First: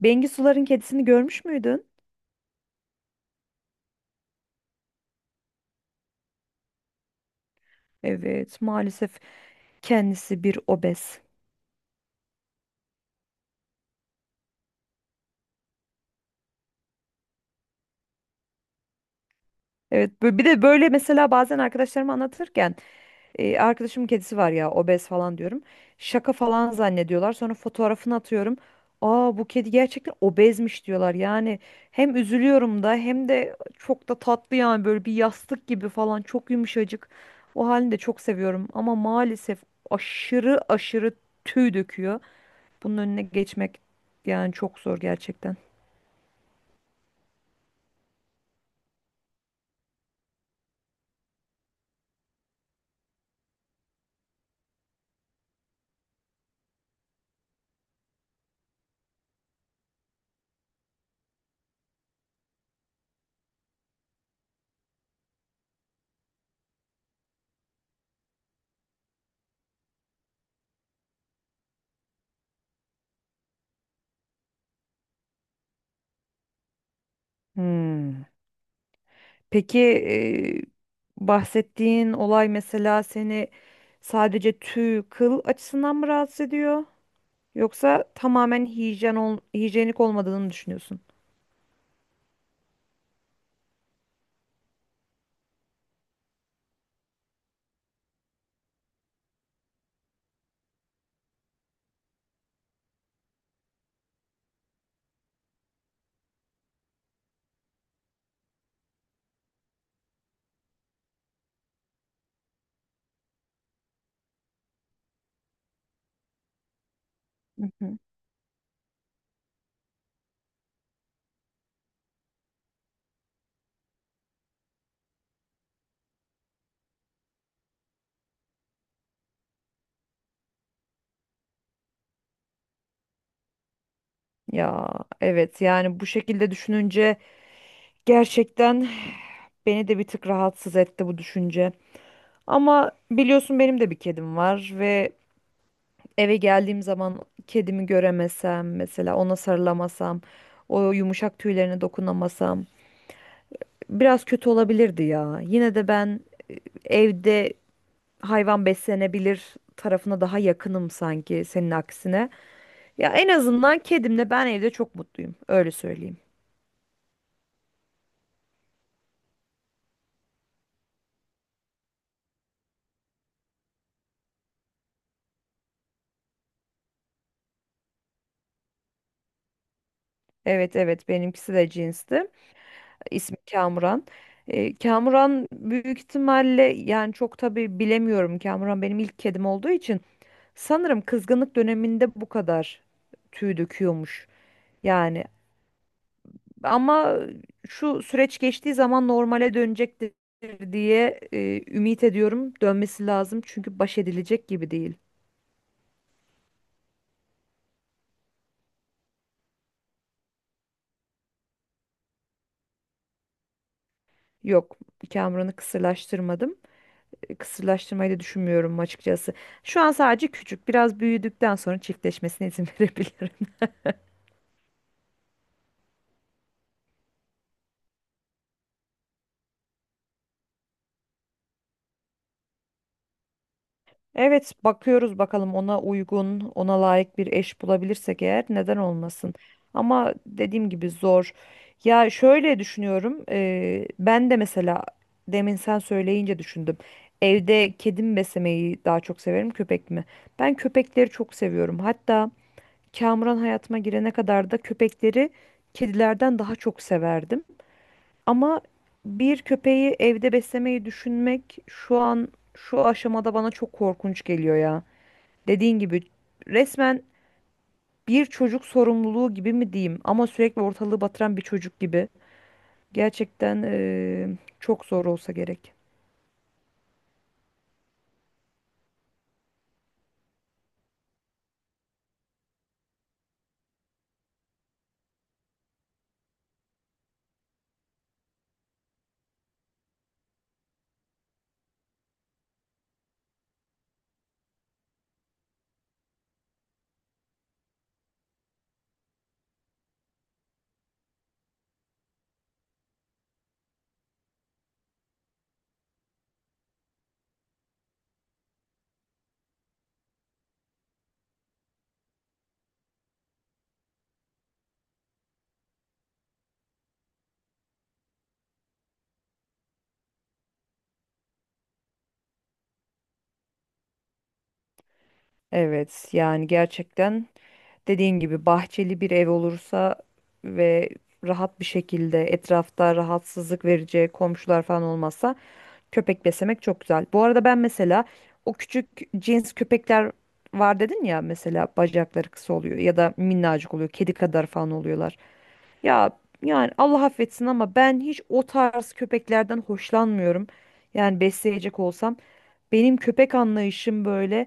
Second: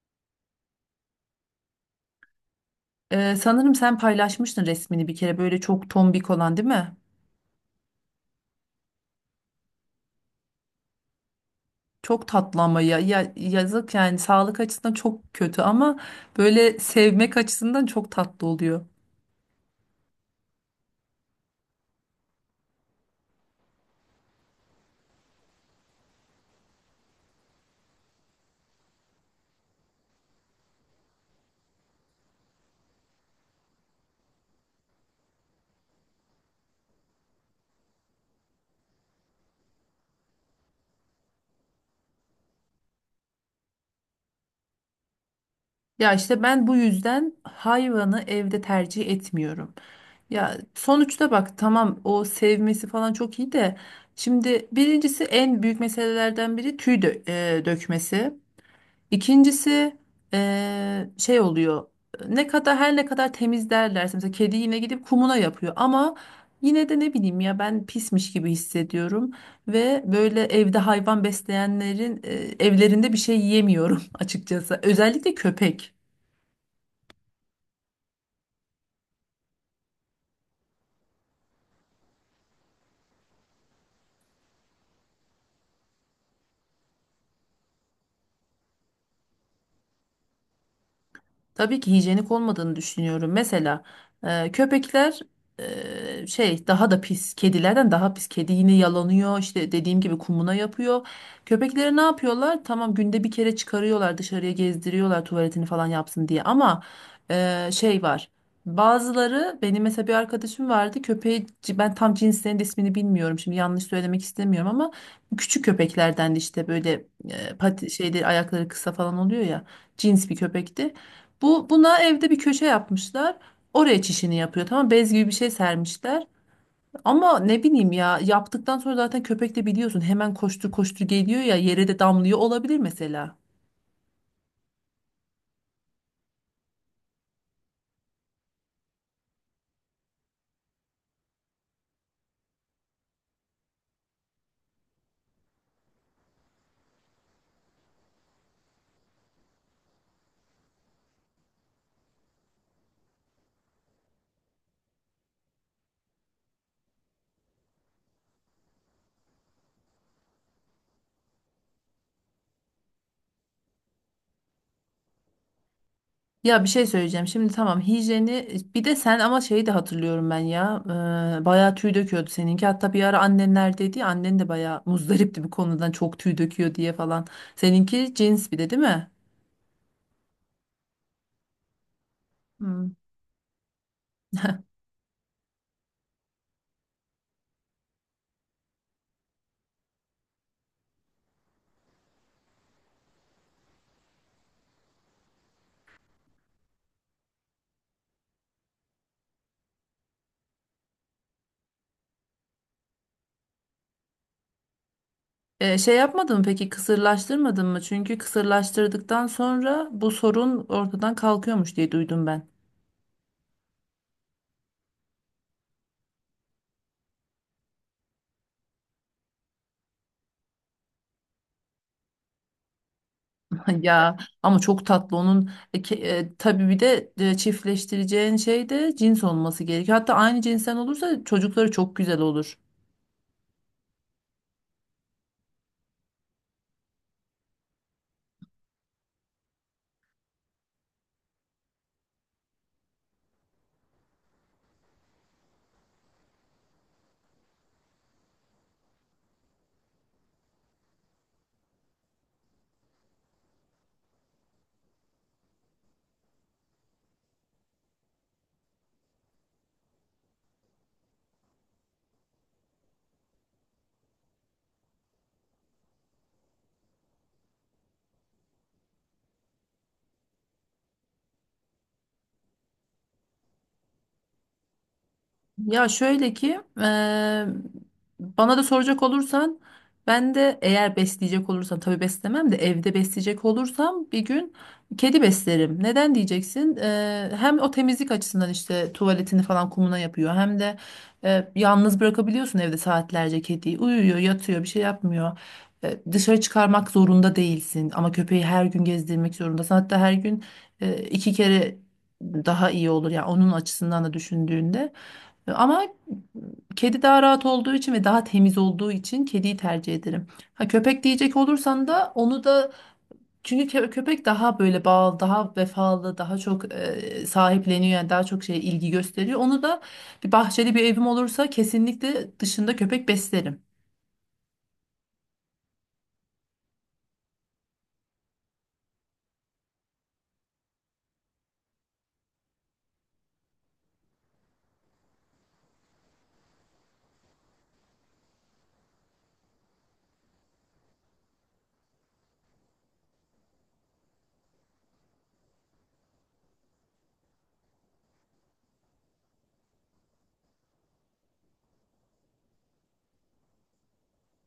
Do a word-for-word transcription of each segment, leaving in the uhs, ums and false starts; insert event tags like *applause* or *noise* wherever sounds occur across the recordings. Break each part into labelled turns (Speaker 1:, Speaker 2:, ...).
Speaker 1: Bengisuların kedisini görmüş müydün?
Speaker 2: Ee, sanırım sen paylaşmıştın resmini bir kere, böyle çok tombik olan, değil mi?
Speaker 1: Evet, maalesef kendisi bir obez.
Speaker 2: Çok tatlı ama ya, ya yazık, yani sağlık açısından çok kötü ama böyle sevmek açısından çok tatlı oluyor.
Speaker 1: Evet, bö- bir de böyle mesela bazen arkadaşlarıma anlatırken e, arkadaşımın kedisi var ya obez falan diyorum. Şaka falan zannediyorlar. Sonra fotoğrafını atıyorum. Aa, bu kedi gerçekten obezmiş diyorlar. Yani hem üzülüyorum da hem de çok da tatlı, yani böyle bir yastık gibi falan, çok yumuşacık. O halini de çok seviyorum ama maalesef aşırı aşırı tüy döküyor. Bunun önüne geçmek yani çok zor gerçekten.
Speaker 2: Ya işte ben bu yüzden hayvanı evde tercih etmiyorum. Ya sonuçta bak, tamam, o sevmesi falan çok iyi de şimdi birincisi, en büyük meselelerden biri tüy dö- e, dökmesi. İkincisi eee, şey oluyor. Ne kadar her ne kadar temiz derlerse mesela, kedi yine gidip kumuna yapıyor ama yine de ne bileyim ya, ben pismiş gibi hissediyorum ve böyle evde hayvan besleyenlerin eee, evlerinde bir şey yiyemiyorum *laughs* açıkçası. Özellikle köpek.
Speaker 1: Hmm. Peki, e, bahsettiğin olay mesela seni sadece tüy, kıl açısından mı rahatsız ediyor? Yoksa tamamen hijyen ol, hijyenik olmadığını mı düşünüyorsun?
Speaker 2: Tabii ki hijyenik olmadığını düşünüyorum. Mesela e, köpekler e, şey, daha da pis. Kedilerden daha pis. Kedi yine yalanıyor. İşte dediğim gibi kumuna yapıyor. Köpekleri ne yapıyorlar? Tamam, günde bir kere çıkarıyorlar dışarıya, gezdiriyorlar tuvaletini falan yapsın diye. Ama e, şey var. Bazıları, benim mesela bir arkadaşım vardı, köpeği, ben tam cinslerinin de ismini bilmiyorum şimdi yanlış söylemek istemiyorum ama küçük köpeklerden, de işte böyle e,
Speaker 1: Hı
Speaker 2: pati,
Speaker 1: hı.
Speaker 2: şeyleri, ayakları kısa falan oluyor ya, cins bir köpekti. Bu buna evde bir köşe yapmışlar. Oraya çişini yapıyor. Tamam, bez gibi bir şey sermişler. Ama ne bileyim ya, yaptıktan sonra zaten köpek de biliyorsun hemen koştur koştur geliyor ya, yere de damlıyor olabilir mesela.
Speaker 1: Ya evet, yani bu şekilde düşününce gerçekten beni de bir tık rahatsız etti bu düşünce. Ama biliyorsun benim de bir kedim var ve eve geldiğim zaman kedimi göremesem, mesela ona sarılamasam, o yumuşak tüylerine dokunamasam biraz kötü olabilirdi ya. Yine de ben evde hayvan beslenebilir tarafına daha yakınım sanki, senin aksine. Ya en azından kedimle ben evde çok mutluyum, öyle söyleyeyim.
Speaker 2: Ya bir şey söyleyeceğim. Şimdi tamam, hijyeni bir de sen, ama şeyi de hatırlıyorum ben ya. Ee, bayağı tüy döküyordu seninki. Hatta bir ara annenler dedi ya, annen de bayağı muzdaripti bu konudan, çok tüy döküyor diye falan. Seninki cins, bir de değil mi?
Speaker 1: Evet evet, benimkisi de cinsti.
Speaker 2: Hmm.
Speaker 1: İsmi Kamuran. E, Kamuran büyük ihtimalle, yani çok tabii bilemiyorum. Kamuran benim ilk kedim olduğu için sanırım kızgınlık döneminde bu kadar tüy döküyormuş. Yani ama şu süreç geçtiği zaman normale dönecektir diye e, ümit ediyorum. Dönmesi lazım çünkü baş edilecek gibi değil.
Speaker 2: E, şey yapmadın mı peki, kısırlaştırmadın mı? Çünkü kısırlaştırdıktan sonra bu sorun ortadan kalkıyormuş diye duydum ben.
Speaker 1: Yok, Kamuran'ı kısırlaştırmadım. E, Kısırlaştırmayı da düşünmüyorum açıkçası. Şu an sadece küçük. Biraz büyüdükten sonra çiftleşmesine izin *laughs* verebilirim.
Speaker 2: *laughs* Ya, ama çok tatlı onun e, ke- e, tabii bir de e, çiftleştireceğin şey de cins olması gerekiyor. Hatta aynı cinsten olursa çocukları çok güzel olur.
Speaker 1: Evet, bakıyoruz bakalım, ona uygun, ona layık bir eş bulabilirsek eğer, neden olmasın. Ama dediğim gibi zor. Ya şöyle düşünüyorum, eee, ben de mesela demin sen söyleyince düşündüm. Evde kedim beslemeyi daha çok severim, köpek mi? Ben köpekleri çok seviyorum. Hatta Kamuran hayatıma girene kadar da köpekleri kedilerden daha çok severdim. Ama bir köpeği evde beslemeyi düşünmek şu an, şu aşamada bana çok korkunç geliyor ya. Dediğin gibi resmen bir çocuk sorumluluğu gibi mi diyeyim, ama sürekli ortalığı batıran bir çocuk gibi. Gerçekten eee, çok zor olsa gerek.
Speaker 2: Ya şöyle ki, eee, bana da soracak olursan, ben de eğer besleyecek olursam, tabii beslemem de, evde besleyecek olursam, bir gün kedi beslerim. Neden diyeceksin? Eee, hem o temizlik açısından, işte tuvaletini falan kumuna yapıyor, hem de eee, yalnız bırakabiliyorsun evde saatlerce kediyi. Uyuyor, yatıyor, bir şey yapmıyor. Eee, dışarı çıkarmak zorunda değilsin ama köpeği her gün gezdirmek zorundasın. Hatta her gün eee, iki kere daha iyi olur ya, yani onun açısından da düşündüğünde. Ama kedi daha rahat olduğu için ve daha temiz olduğu için kediyi tercih ederim. Ha, köpek diyecek olursan da onu da, çünkü kö- köpek daha böyle bağlı, daha vefalı, daha çok e, sahipleniyor, yani daha çok şey, ilgi gösteriyor. Onu da bir bahçeli bir evim olursa kesinlikle dışında köpek beslerim.
Speaker 1: Evet, yani gerçekten dediğin gibi bahçeli bir ev olursa ve rahat bir şekilde etrafta rahatsızlık verici komşular falan olmazsa köpek beslemek çok güzel. Bu arada ben mesela o küçük cins köpekler var dedin ya, mesela bacakları kısa oluyor ya da minnacık oluyor, kedi kadar falan oluyorlar. Ya yani Allah affetsin ama ben hiç o tarz köpeklerden hoşlanmıyorum. Yani besleyecek olsam benim köpek anlayışım böyle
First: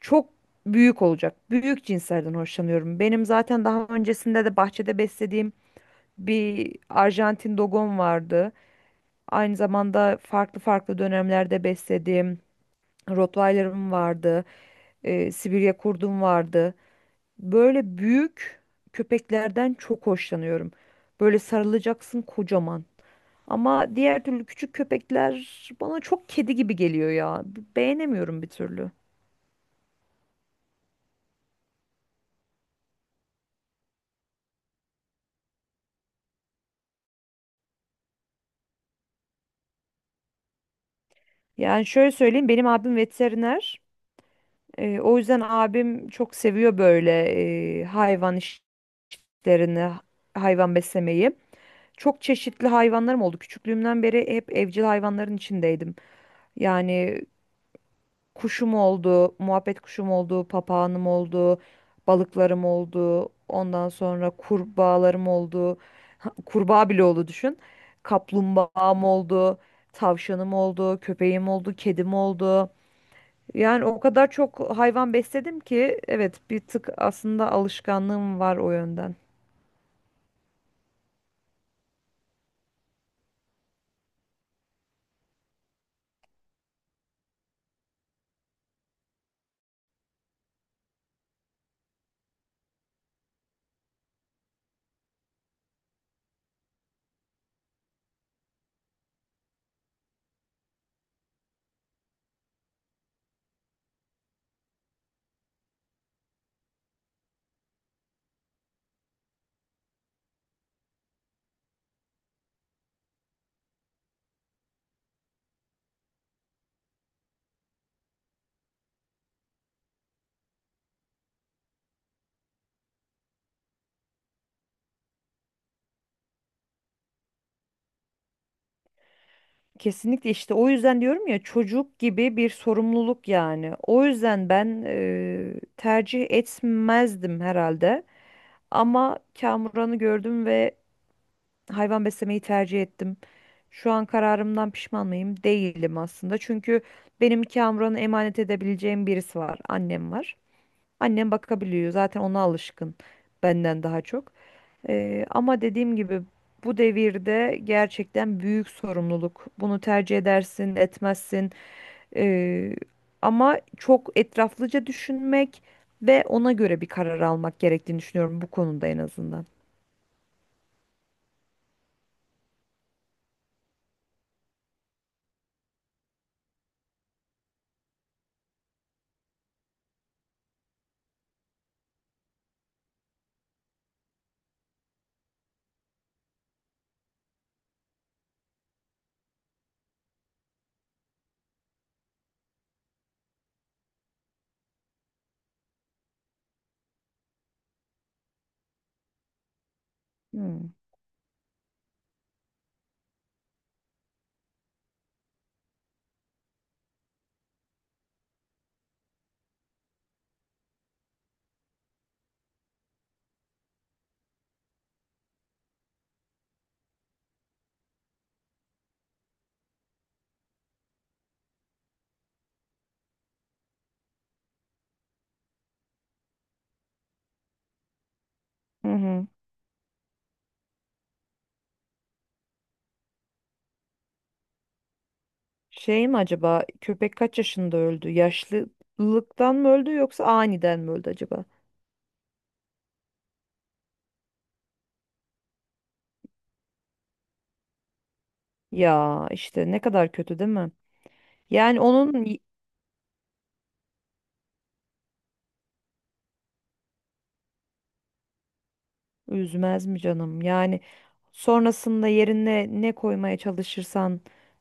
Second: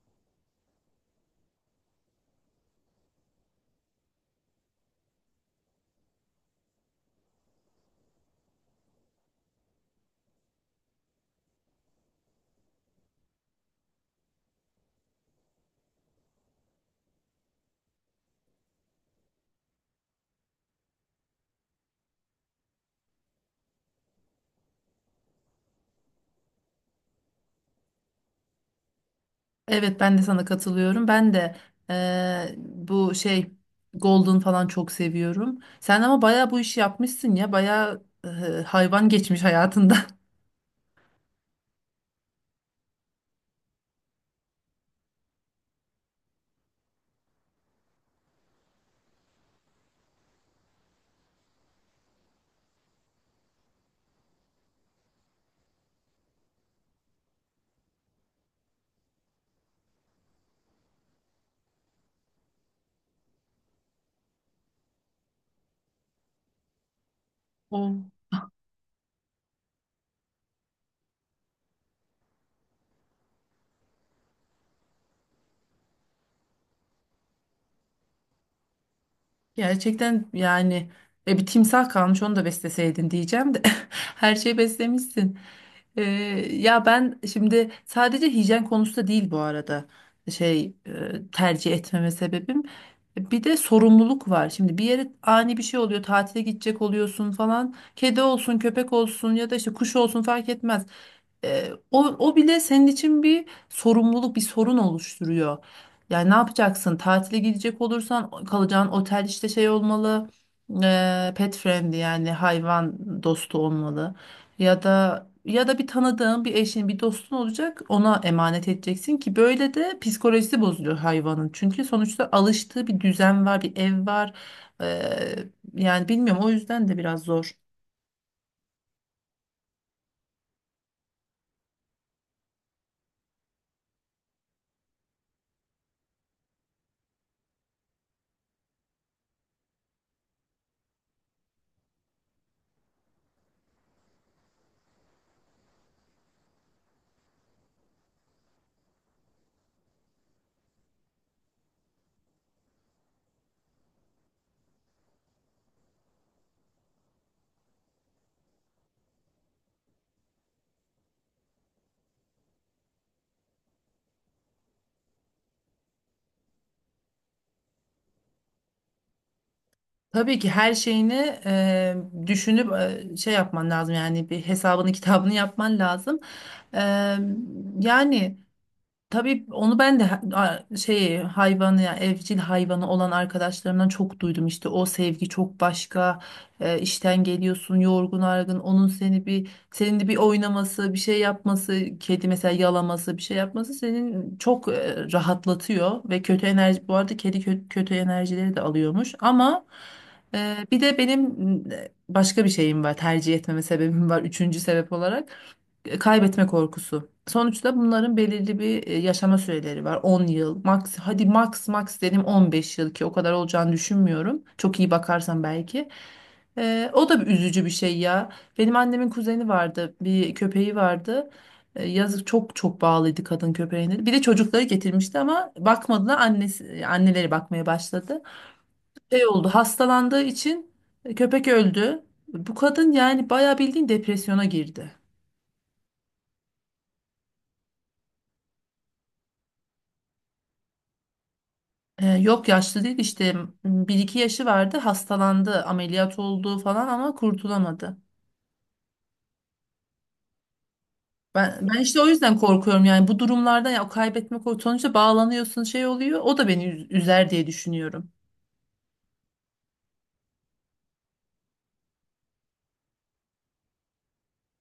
Speaker 1: çok büyük olacak. Büyük cinslerden hoşlanıyorum. Benim zaten daha öncesinde de bahçede beslediğim bir Arjantin dogom vardı. Aynı zamanda farklı farklı dönemlerde beslediğim Rottweiler'ım vardı. e, Sibirya kurdum vardı. Böyle büyük köpeklerden çok hoşlanıyorum. Böyle sarılacaksın kocaman. Ama diğer türlü küçük köpekler bana çok kedi gibi geliyor ya. B- Beğenemiyorum bir türlü.
Speaker 2: Evet, ben de sana katılıyorum. Ben de e, bu şey Golden falan çok seviyorum. Sen ama bayağı bu işi yapmışsın ya. Bayağı e, hayvan geçmiş hayatında.
Speaker 1: Yani şöyle söyleyeyim, benim abim veteriner. Ee, o yüzden abim çok seviyor böyle e, hayvan iş- işlerini, hayvan beslemeyi. Çok çeşitli hayvanlarım oldu. Küçüklüğümden beri hep evcil hayvanların içindeydim. Yani kuşum oldu, muhabbet kuşum oldu, papağanım oldu, balıklarım oldu, ondan sonra kurbağalarım oldu. *laughs* Kurbağa bile oldu, düşün.
Speaker 2: *laughs*
Speaker 1: Kaplumbağam oldu, tavşanım oldu, köpeğim oldu, kedim oldu. Yani o kadar çok hayvan besledim ki, evet, bir tık aslında alışkanlığım var o yönden.
Speaker 2: Gerçekten yani, e, bir timsah kalmış, onu da besleseydin diyeceğim de *laughs* her şeyi beslemişsin. Ee, Ya ben şimdi, sadece hijyen konusu da değil bu arada şey, e, tercih etmeme sebebim. Bir de sorumluluk var. Şimdi bir yere ani bir şey oluyor, tatile gidecek oluyorsun falan. Kedi olsun, köpek olsun, ya da işte kuş olsun, fark etmez. E, o, o bile senin için bir sorumluluk, bir sorun oluşturuyor. Yani ne yapacaksın? Tatile gidecek olursan kalacağın otel işte şey olmalı, e, pet friendly, yani hayvan dostu olmalı. Ya da ya da bir tanıdığın, bir eşin, bir dostun olacak. Ona emanet edeceksin ki böyle de psikolojisi bozuluyor hayvanın. Çünkü sonuçta alıştığı bir düzen var, bir ev var. E, Yani bilmiyorum, o yüzden de biraz zor.
Speaker 1: Kesinlikle, işte o yüzden diyorum ya, çocuk gibi bir sorumluluk yani. O yüzden ben e, tercih etmezdim herhalde. Ama Kamuran'ı gördüm ve hayvan beslemeyi tercih ettim. Şu an kararımdan pişman mıyım? Değilim aslında. Çünkü benim Kamuran'ı emanet edebileceğim birisi var. Annem var. Annem bakabiliyor. Zaten ona alışkın, benden daha çok. Ee, ama dediğim gibi bu devirde gerçekten büyük sorumluluk. Bunu tercih edersin, etmezsin. Ee, Ama çok etraflıca düşünmek ve ona göre bir karar almak gerektiğini düşünüyorum bu konuda en azından.
Speaker 2: Tabii ki her şeyini eee, düşünüp, eee, şey yapman lazım, yani bir hesabını kitabını yapman lazım. Eee, Yani. Tabii onu ben de ha- a- şey, hayvanı ya evcil hayvanı olan arkadaşlarımdan çok duydum, işte o sevgi çok başka, e, işten geliyorsun yorgun argın, onun seni bir, senin de bir oynaması, bir şey yapması, kedi mesela yalaması, bir şey yapması senin çok e, rahatlatıyor ve kötü enerji, bu arada kedi kö- kötü enerjileri de alıyormuş ama e,
Speaker 1: Hmm.
Speaker 2: bir de benim m, e, başka bir şeyim var, tercih etmeme sebebim var, üçüncü sebep olarak kaybetme korkusu. Sonuçta bunların belirli bir e, yaşama süreleri var. On yıl max, hadi max max dedim on beş yıl, ki o kadar olacağını düşünmüyorum. Çok iyi bakarsan belki. E, o da bir üzücü bir şey ya. Benim annemin kuzeni vardı, bir köpeği vardı. E, yazık, çok çok bağlıydı kadın köpeğine. Bir de çocukları getirmişti ama bakmadılar. Annesi, anneleri bakmaya başladı.
Speaker 1: Hı
Speaker 2: Şey
Speaker 1: hı.
Speaker 2: oldu, hastalandığı için köpek öldü. Bu kadın yani bayağı bildiğin depresyona girdi.
Speaker 1: Şey mi acaba, köpek kaç yaşında öldü? Yaşlılıktan mı öldü yoksa aniden mi öldü acaba?
Speaker 2: Ee, yok, yaşlı değil işte, bir iki yaşı vardı, hastalandı, ameliyat oldu falan ama kurtulamadı.
Speaker 1: Ya işte ne kadar kötü, değil mi?
Speaker 2: Ben, ben
Speaker 1: Yani
Speaker 2: işte o
Speaker 1: onun
Speaker 2: yüzden
Speaker 1: y-
Speaker 2: korkuyorum yani, bu durumlardan, ya o kaybetme korkusu, sonuçta bağlanıyorsun, şey oluyor, o da beni üz- üzer diye düşünüyorum.
Speaker 1: üzmez mi canım? Yani sonrasında yerine ne koymaya çalışırsan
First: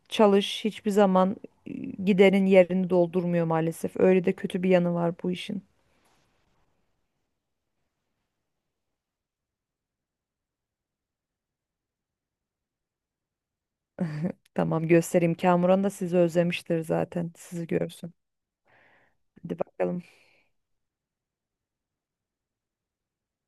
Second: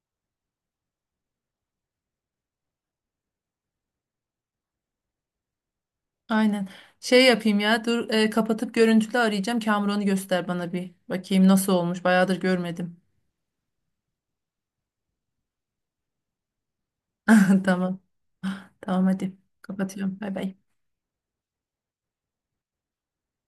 Speaker 1: çalış, hiçbir zaman e, giderin yerini doldurmuyor maalesef. Öyle de kötü bir yanı var bu işin.
Speaker 2: Aynen, şey yapayım ya, dur, e, kapatıp görüntülü arayacağım, Kamuran'ı göster bana bir bakayım nasıl olmuş, bayağıdır görmedim.
Speaker 1: Tamam, göstereyim. Kamuran da sizi özlemiştir zaten.
Speaker 2: *laughs*
Speaker 1: Sizi
Speaker 2: Tamam,
Speaker 1: görsün.
Speaker 2: tamam, hadi,
Speaker 1: Hadi bakalım.
Speaker 2: kapatıyorum. Bay bay.